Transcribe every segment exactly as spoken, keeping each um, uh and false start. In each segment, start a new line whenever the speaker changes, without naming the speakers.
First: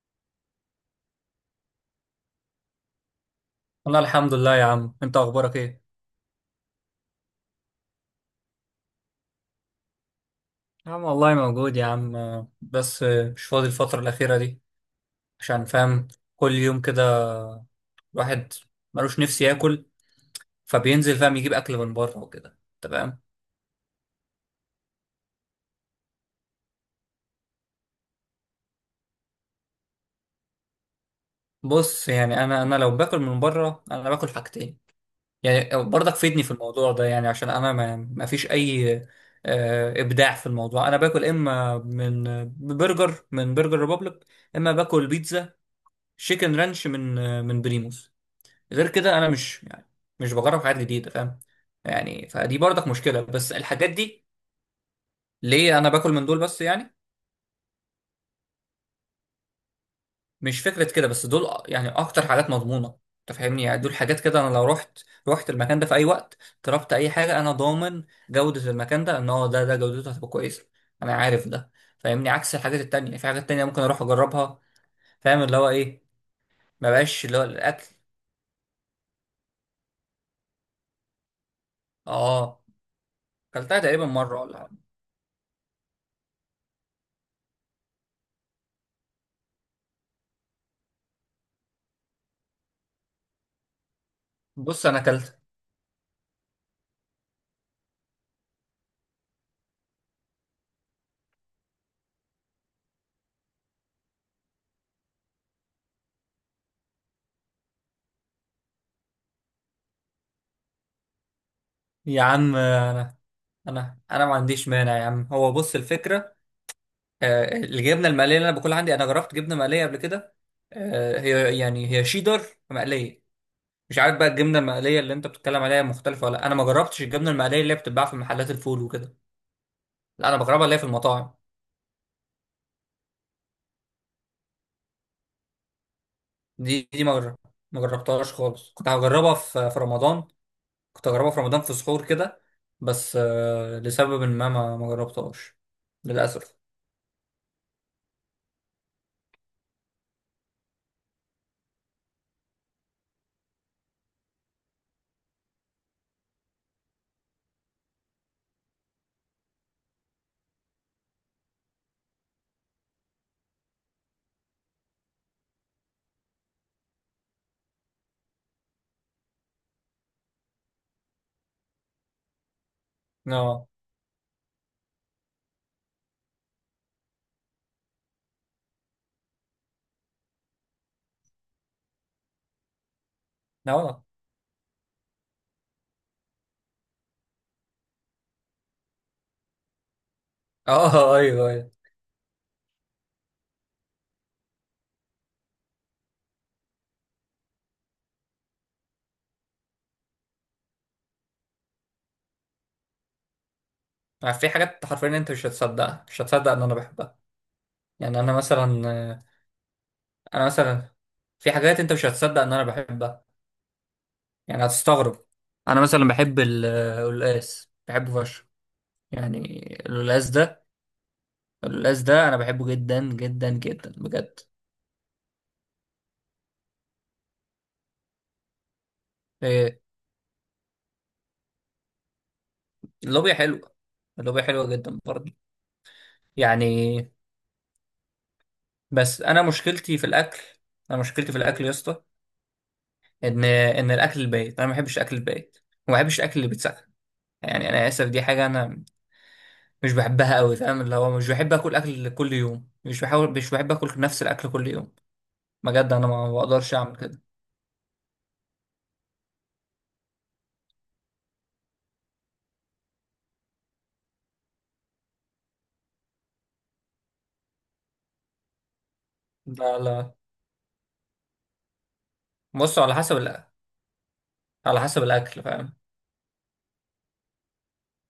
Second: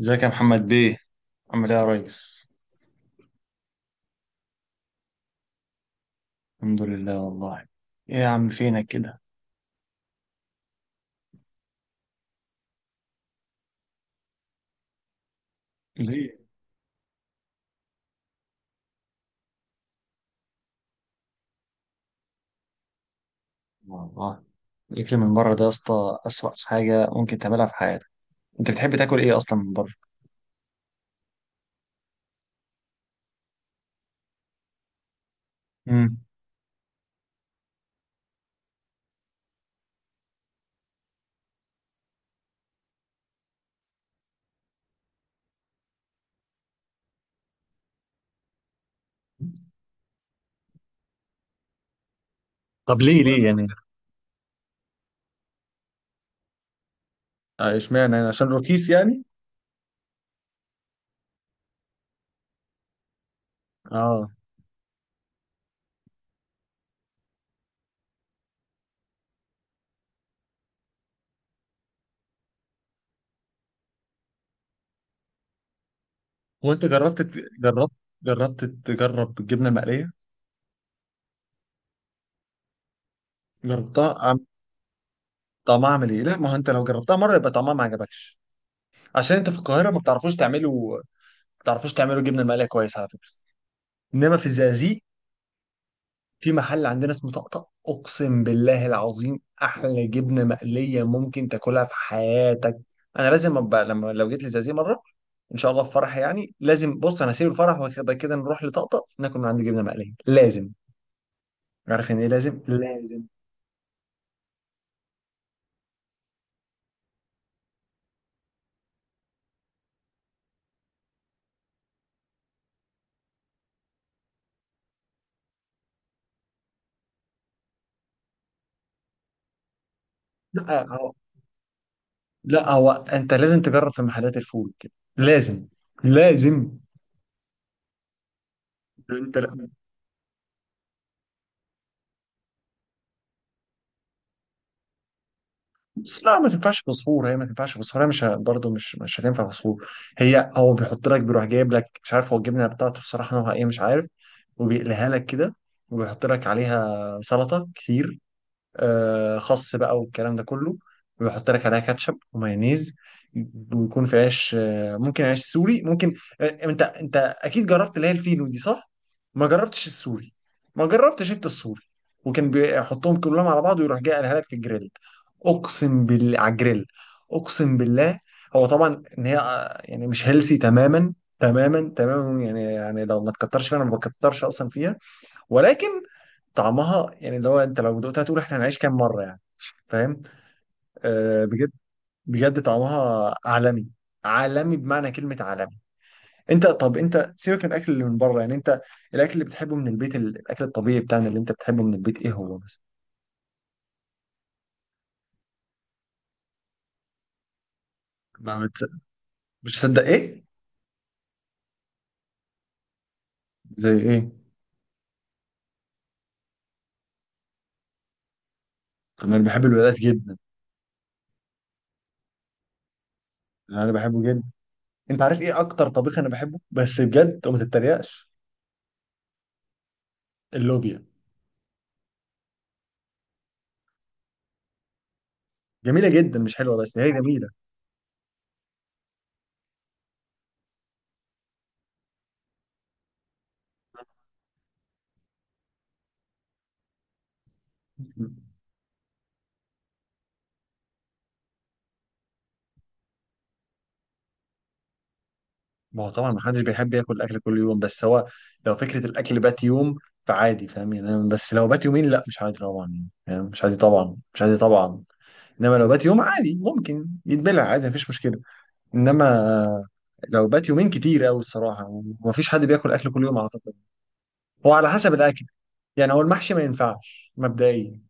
ازيك يا محمد بيه، عامل ايه يا ريس؟
والله الحمد لله يا عم. انت اخبارك ايه؟
الحمد لله والله. ايه يا عم فينك كده؟
يا عم والله موجود يا عم. آه، بس آه، مش فاضي الفترة الأخيرة دي عشان فاهم.
ليه؟
كل يوم كده الواحد ملوش نفسي ياكل، فبينزل فاهم يجيب أكل من بره وكده. تمام.
والله، الاكل من بره ده يا اسطى اسوأ حاجه ممكن تعملها في حياتك. انت بتحب تاكل ايه اصلا من بره؟
بص، يعني أنا أنا لو باكل من بره أنا باكل حاجتين، يعني برضك
امم
فيدني في الموضوع ده. يعني عشان أنا ما ما فيش أي آه، إبداع في الموضوع. أنا باكل إما من برجر، من برجر ريبوبليك، إما باكل بيتزا شيكن رانش من آه، من بريموس. غير كده انا مش يعني مش بجرب حاجات جديده، فاهم؟ يعني فدي برضك
طب
مشكله،
ليه ليه
بس
يعني؟
الحاجات دي ليه انا باكل من دول بس؟ يعني
آه، اشمعنى يعني عشان رخيص يعني؟
مش فكره كده، بس دول أ- يعني اكتر حاجات مضمونه. انت فاهمني؟ يعني دول حاجات
اه،
كده انا لو رحت رحت المكان ده في اي وقت، طلبت اي حاجه، انا ضامن جوده المكان ده، ان هو ده ده جودته هتبقى كويسه، انا عارف ده، فاهمني؟ عكس الحاجات التانية، في حاجات تانية ممكن اروح اجربها فاهم اللي هو ايه؟
هو انت
ما
جربت
بقاش اللي هو
ت-
الاكل.
جربت جربت تجرب الجبنه المقليه؟
اه، كلتها تقريبا
جربتها.
مره
عم-
ولا حاجة.
طعمها عامل ايه؟ لا، ما هو انت لو جربتها مره يبقى طعمها ما عجبكش. عشان انت في القاهره ما بتعرفوش تعملوا، ما بتعرفوش تعملوا جبنه مقليه كويس على فكره. انما في
بص انا
الزقازيق
كلت.
في محل عندنا اسمه طقطق، اقسم بالله العظيم احلى جبنه مقليه ممكن تاكلها في حياتك. انا لازم ابقى، لما لو جيت لزازي مره، ان شاء الله في فرح، يعني لازم. بص انا هسيب الفرح وكده كده نروح لطقطق ناكل من عنده جبنه مقليه لازم. عارف يعني
يا
ايه؟
عم
لازم، لازم.
انا انا ما عنديش مانع يا عم. هو بص، الفكره آه، الجبنه المقليه اللي انا باكلها عندي، انا جربت جبنه مقليه قبل كده، آه، هي يعني هي شيدر مقليه. مش عارف بقى الجبنه المقليه اللي انت بتتكلم عليها مختلفه ولا لأ. انا ما جربتش الجبنه المقليه اللي هي بتتباع في محلات الفول وكده. لا انا بجربها اللي هي في
لا هو،
المطاعم.
لا هو انت لازم تجرب في محلات الفول كده، لازم، لازم،
دي دي ما جرب- ما جربتهاش خالص. كنت هجربها
انت.
في في رمضان، كنت هجربها في رمضان في سحور كده، بس آه، لسبب ما ما ما جربتهاش
بس لا، ما
للاسف.
تنفعش في صخور، هي ما تنفعش في صخور، هي مش ه- برضه مش مش هتنفع في صخور. هي هو بيحط لك، بيروح جايب لك، مش عارف هو الجبنه بتاعته بصراحه نوعها ايه، مش عارف. وبيقليها لك كده، وبيحط لك عليها سلطه كتير، آه، خس بقى والكلام ده كله، ويحط لك عليها كاتشب ومايونيز، ويكون في عيش، آه، ممكن عيش سوري ممكن. آه، انت انت اكيد جربت اللي هي الفينو دي، صح؟ ما جربتش السوري. ما جربتش انت السوري. وكان بيحطهم كلهم على
اه
بعض، ويروح جاي قالها لك في الجريل. اقسم بالله على الجريل، اقسم بالله. هو طبعا ان هي آه، يعني مش هيلسي تماما، تماما تماما يعني يعني لو ما تكترش فيها انا ما
اه
بكترش اصلا فيها. ولكن طعمها يعني، اللي هو انت لو دقتها تقول احنا هنعيش كام مره يعني، فاهم؟
اه،
آه،
ايوه
بجد،
ايوه.
بجد طعمها عالمي، عالمي بمعنى كلمه عالمي. انت طب انت سيبك من الاكل اللي من بره، يعني انت الاكل اللي بتحبه من البيت، ال- الاكل الطبيعي بتاعنا اللي انت بتحبه من البيت، ايه هو مثلا؟
في حاجات حرفيا انت مش هتصدقها، مش هتصدق ان انا بحبها. يعني انا
ما بتص-
مثلا،
مش تصدق ايه؟
انا مثلا في حاجات انت مش هتصدق ان انا بحبها،
زي ايه؟
يعني هتستغرب. انا مثلا بحب ال- القلقاس، بحبه فشخ.
طب انا
يعني
بحب الولاد
القلقاس
جدا،
ده، القلقاس ده انا بحبه جدا جدا
يعني انا
جدا
بحبه
بجد.
جدا. انت عارف ايه اكتر طبيخ انا بحبه بس بجد، وما تتريقش؟
إيه،
اللوبيا.
اللوبيا حلوه، اللوبيا حلوه جدا برضه.
جميله جدا، مش حلوه، بس
يعني
هي جميله.
بس انا مشكلتي في الاكل، انا مشكلتي في الاكل يا اسطى، ان ان الاكل البايت انا ما بحبش الاكل البايت، وما بحبش الاكل اللي بيتسخن. يعني انا اسف، دي حاجه انا مش بحبها قوي، فاهم اللي هو مش بحب اكل اكل كل يوم، مش بحاول، مش بحب اكل نفس الاكل كل يوم. بجد
ما
انا
هو
ما
طبعا
ما
ما حدش
بقدرش
بيحب
اعمل
ياكل
كده.
اكل كل يوم، بس هو لو فكره الاكل بات يوم فعادي، فاهم يعني؟ أنا- بس لو بات يومين لا، مش عادي طبعا يعني، فاهم؟ مش عادي طبعا، مش عادي طبعا. انما لو بات يوم عادي، ممكن يتبلع عادي، مفيش مشكله.
لا
انما
لا،
لو بات يومين كتير قوي الصراحه، ومفيش حد
بص
بياكل
على
اكل
حسب
كل يوم
الأ...
اعتقد. هو
على
على
حسب
حسب
الاكل
الاكل،
فاهم.
يعني هو المحشي ما ينفعش مبدئيا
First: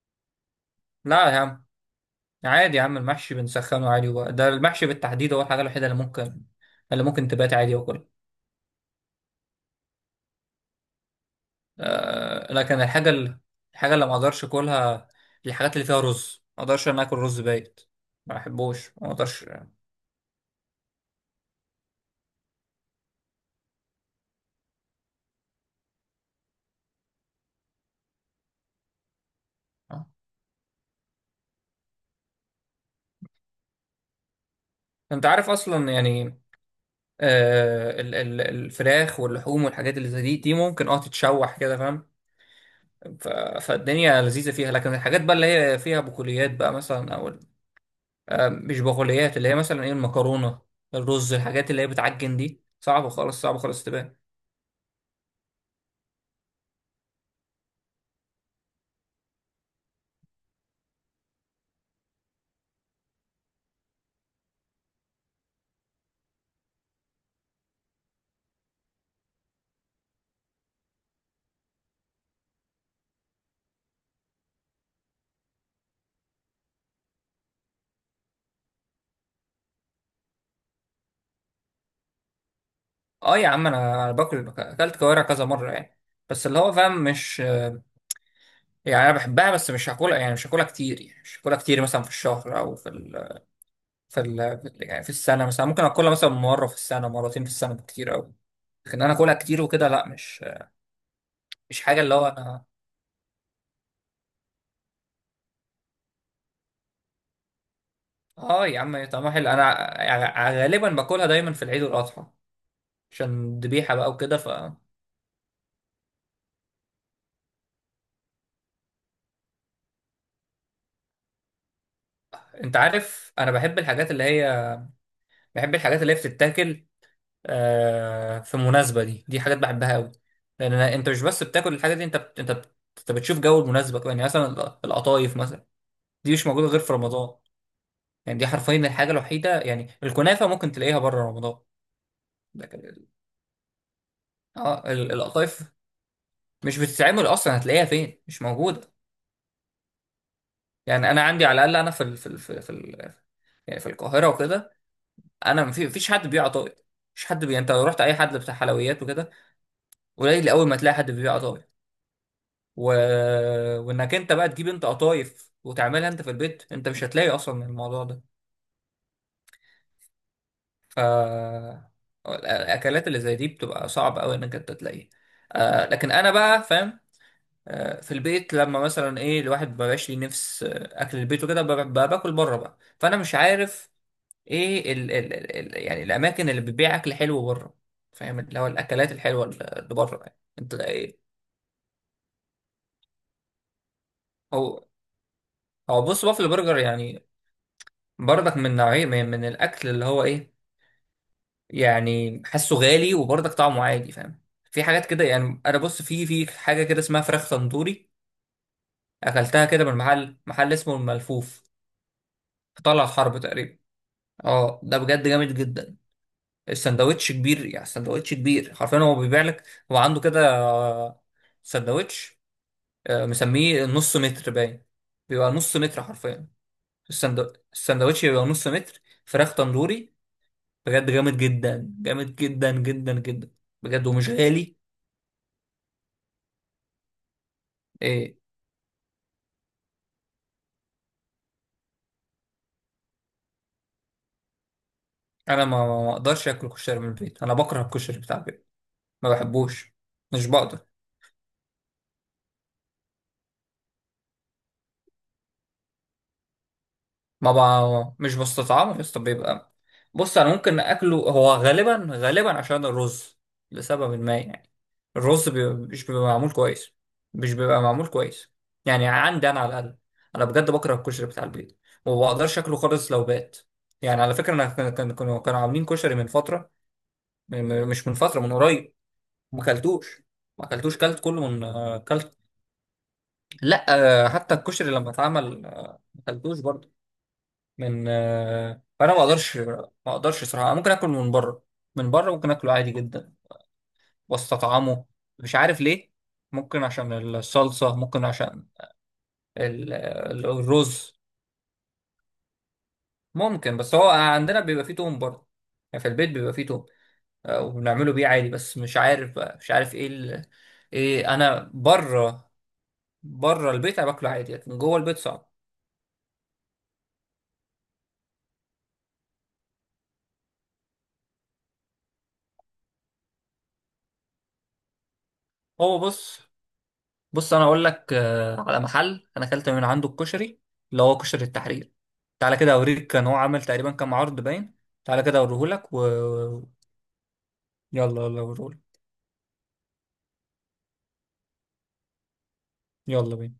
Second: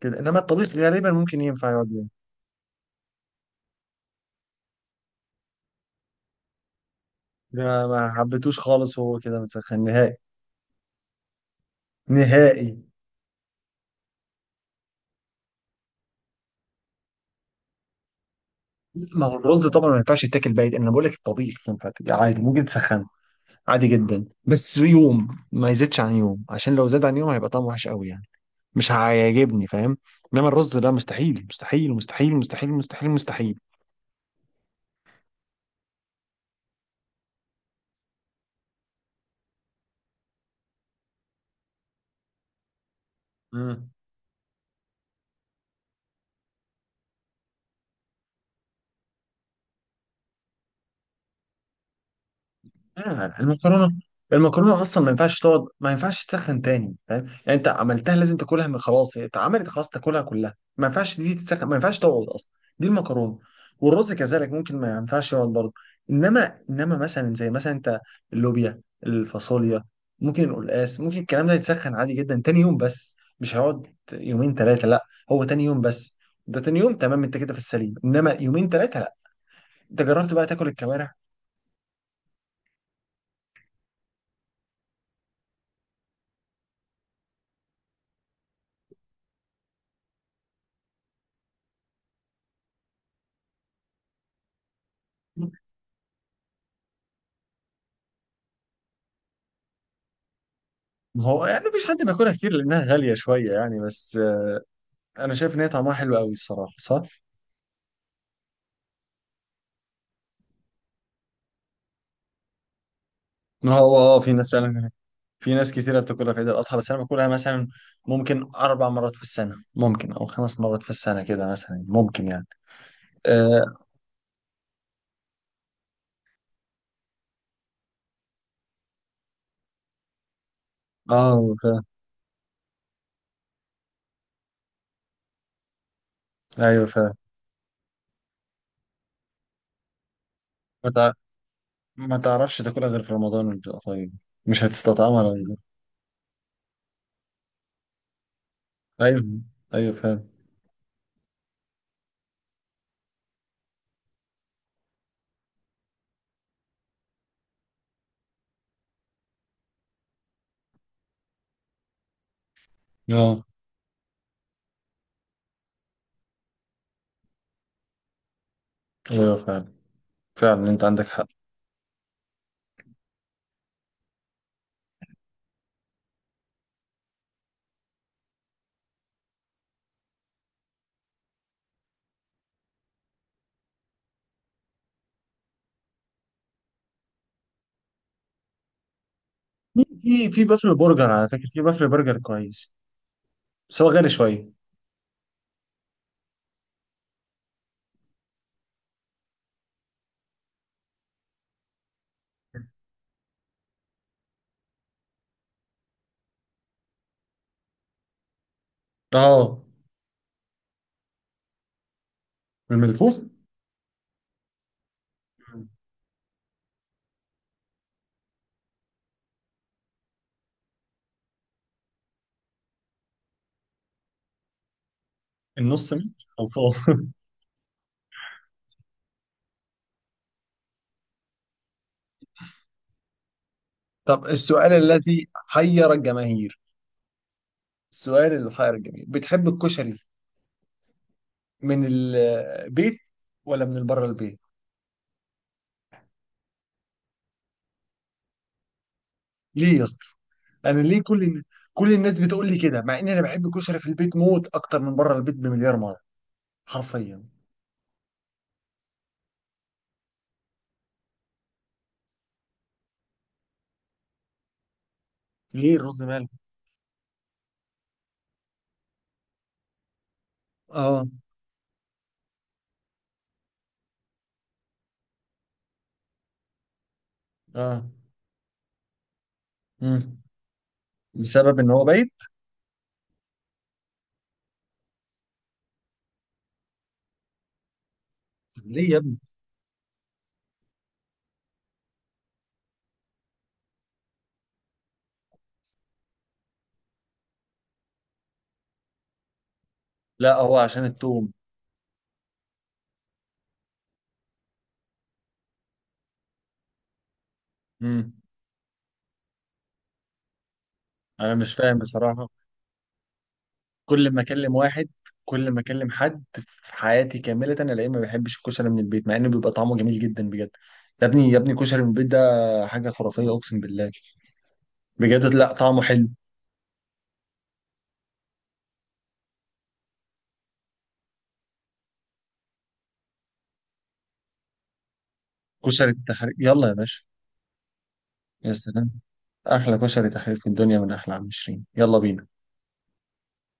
كده، انما الطبيخ غالبا
لا يا
ممكن
عم
ينفع يقعد يوم.
عادي يا عم، المحشي بنسخنه عادي وبقى. ده المحشي بالتحديد هو الحاجه الوحيده اللي ممكن اللي ممكن تبات عادي
ده
واكلها.
ما حبيتوش خالص، وهو كده مسخن نهائي،
آه...
نهائي.
لكن الحاجه ال... الحاجه اللي ما اقدرش اكلها، الحاجات اللي فيها رز، ما اقدرش انا اكل رز بايت، ما بحبوش، ما
ما هو
اقدرش.
الرز طبعا ما ينفعش يتاكل بايت، انا بقول لك الطبيخ ينفع تاكل عادي، ممكن تسخن عادي جدا بس يوم، ما يزيدش عن يوم، عشان لو زاد عن يوم هيبقى طعمه وحش قوي يعني، مش هيعجبني، فاهم؟
آه.
انما الرز ده مستحيل مستحيل مستحيل مستحيل مستحيل مستحيل
انت عارف اصلا، يعني آه، ال- ال- الفراخ واللحوم والحاجات اللي زي دي، دي ممكن اه تتشوح كده فاهم. ف-
مستحيل.
فالدنيا لذيذة فيها. لكن الحاجات بقى اللي هي فيها بقوليات بقى مثلا او ال- آه، مش بقوليات، اللي هي مثلا ايه، المكرونة، الرز، الحاجات اللي هي بتعجن دي صعبة
آه،
خالص، صعبة خالص
المكرونه.
تبان.
المكرونه اصلا ما ينفعش تقعد، ما ينفعش تسخن تاني، فاهم يعني؟ انت عملتها لازم تاكلها من، خلاص هي اتعملت خلاص تاكلها كلها، ما ينفعش دي تتسخن، ما ينفعش تقعد اصلا، دي المكرونه. والرز كذلك ممكن ما ينفعش يقعد برضه. انما انما مثلا زي مثلا انت، اللوبيا، الفاصوليا، ممكن القلقاس، ممكن الكلام ده يتسخن عادي جدا تاني يوم، بس مش هيقعد يومين ثلاثه، لا، هو تاني يوم بس. ده تاني يوم تمام، انت كده في السليم، انما يومين ثلاثه لا. انت جربت بقى تاكل الكوارع؟
اه يا عم، انا أنا باكل اكلت كوارع كذا مرة يعني، بس اللي هو فاهم، مش آه، يعني انا بحبها بس مش هاكلها، يعني مش هاكلها كتير، يعني مش هاكلها كتير مثلا في الشهر او في ال في ال يعني في السنة، مثلا ممكن اكلها مثلا مرة في السنة، مرتين في السنة بالكتير قوي. لكن انا اكلها كتير وكده لا، مش
ما هو يعني
مش
مفيش حد
حاجه اللي هو
بياكلها كتير
انا.
لانها غاليه شويه، يعني بس. آه، انا شايف ان هي طعمها حلو قوي الصراحه، صح؟
اه يا عم طعمها حلو، انا ع- غالبا باكلها دايما في العيد والاضحى، عشان
ما
ذبيحه
هو،
بقى
اه آه، في
وكده. ف
ناس فعلا، في ناس كتيره بتاكلها في عيد الاضحى، بس انا باكلها مثلا ممكن اربع مرات في السنه، ممكن او خمس مرات في السنه كده مثلا، ممكن يعني.
انت عارف انا
اه،
بحب الحاجات اللي هي، بحب الحاجات اللي هي بتتاكل آه في مناسبه. دي دي حاجات بحبها قوي، لان أنا- انت مش بس
آه،
بتاكل
فاهم.
الحاجه دي، انت بت... انت بت... انت بتشوف جو المناسبه كمان. يعني مثلا الق- القطايف مثلا، دي مش موجوده غير
ايوه
في
فاهم.
رمضان. يعني دي حرفيا الحاجه الوحيده، يعني الكنافه ممكن
ما
تلاقيها
تع-
بره رمضان،
ما تعرفش تاكلها غير
لكن
في رمضان وبتبقى طيب، مش
اه ال-
هتستطعمها لو غير.
القطايف مش بتتعمل اصلا، هتلاقيها فين؟ مش موجوده.
ايوه، ايوه فاهم.
يعني انا عندي على الاقل انا في ال... في ال... في ال... في ال... يعني في القاهره وكده، انا ما في- مفيش حد بيبيع قطايف. مش حد بي... انت لو رحت اي حد بتاع حلويات وكده، قليل اول ما تلاقي حد بيبيع قطايف. و...
اه،
وانك انت بقى تجيب انت قطايف وتعملها انت في البيت، انت مش هتلاقي اصلا الموضوع ده.
ايوه فاهم، فعلا انت
ف
عندك حق.
الاكلات اللي زي دي بتبقى صعب قوي انك انت تلاقيها. آه لكن انا بقى فاهم آه، في البيت لما مثلا ايه، الواحد ما بقاش ليه نفس آه، اكل البيت وكده، ب- ب- باكل بره بقى، فانا مش عارف ايه ال ال ال يعني الاماكن اللي بتبيع اكل حلو بره، فاهم اللي هو الاكلات الحلوه
في
اللي بره
في
يعني،
في
انت
بافلو برجر
ايه؟
على فكره، في بافلو برجر كويس بس هو غالي شويه.
هو هو بص بافل برجر يعني برضك من نوعيه من, من الاكل اللي هو ايه، يعني حاسه غالي وبرضك طعمه عادي فاهم. في حاجات كده يعني، انا بص في في حاجه كده اسمها فراخ تندوري،
اه.
اكلتها كده من محل محل اسمه الملفوف في طلعت
الملفوف.
حرب تقريبا. اه ده بجد جامد جدا، السندوتش كبير، يعني السندوتش كبير حرفيا، هو بيبيع لك، هو عنده كده آه، سندوتش آه، مسميه نص متر باين، بيبقى نص
النص
متر
متر
حرفيا.
خلصان
السندو... السندوتش بيبقى نص متر فراخ تندوري، بجد جامد جدا، جامد جدا جدا جدا، بجد
طب
ومش
السؤال
غالي.
الذي حير الجماهير، السؤال
إيه.
اللي حير الجماهير، بتحب الكشري من البيت ولا من بره البيت؟
انا ما ما اقدرش اكل كشري من البيت، انا بكره الكشري بتاع البيت، ما
ليه يا
بحبوش،
اسطى؟
مش بقدر.
انا ليه؟ كل الن- كل الناس بتقول لي كده، مع ان انا بحب الكشري في البيت موت، اكتر من بره البيت بمليار مره حرفيا.
ما بقى مش بستطعمه يا اسطى، بيبقى، بص انا ممكن اكله، هو غالبا غالبا عشان الرز، لسبب ما يعني، الرز بيبقى
ليه الرز
مش بيبقى
مالح؟
معمول كويس، مش بيبقى معمول كويس. يعني عندي انا على الاقل، انا بجد بكره
اه.
الكشري بتاع البيت، وما بقدرش اكله خالص لو بات. يعني على فكره انا كان كان- كانوا كانوا عاملين كشري من فتره، من-
اه.
من- مش من فتره، من قريب، ما
مم.
اكلتوش. ما اكلتوش، كلت كله
بسبب
من
ان هو
آه،
بايت؟
كلت. لا آه، حتى الكشري لما اتعمل آه، ما اكلتوش برضه من
طب
آه،
ليه يا
فانا
ابني؟
ما اقدرش، ما اقدرش صراحه. ممكن اكل من بره، من بره ممكن اكله عادي جدا واستطعمه. مش عارف ليه. ممكن عشان الصلصه، ممكن عشان ال-
لا
ال-
هو عشان
الرز.
التوم.
ممكن، بس هو عندنا بيبقى فيه توم برضه، يعني في البيت بيبقى فيه توم آه، وبنعمله
امم
بيه عادي، بس مش عارف بقى مش عارف ايه ال... ايه
انا مش
انا
فاهم بصراحة.
بره، بره البيت
كل
انا
ما
باكله عادي
اكلم
لكن
واحد،
جوه البيت
كل
صعب.
ما اكلم حد في حياتي كامله الاقيه ما بيحبش الكشري من البيت، مع انه بيبقى طعمه جميل جدا بجد. يا ابني يا ابني، كشري من البيت ده حاجه خرافيه اقسم بالله. بجد، لا طعمه
هو
حلو.
بص بص انا اقول لك آه، على محل انا اكلت من عنده الكشري، اللي هو كشري التحرير. تعالى كده اوريك، كان هو عامل تقريبا كام عرض باين. تعالى كده اوريهولك
كشري
و
التحرير، يلا يا باشا.
يلا يلا
يا
اوريهولك.
سلام، احلى كشري تحرير في الدنيا من احلى عم شيرين، يلا بينا.
يلا بينا.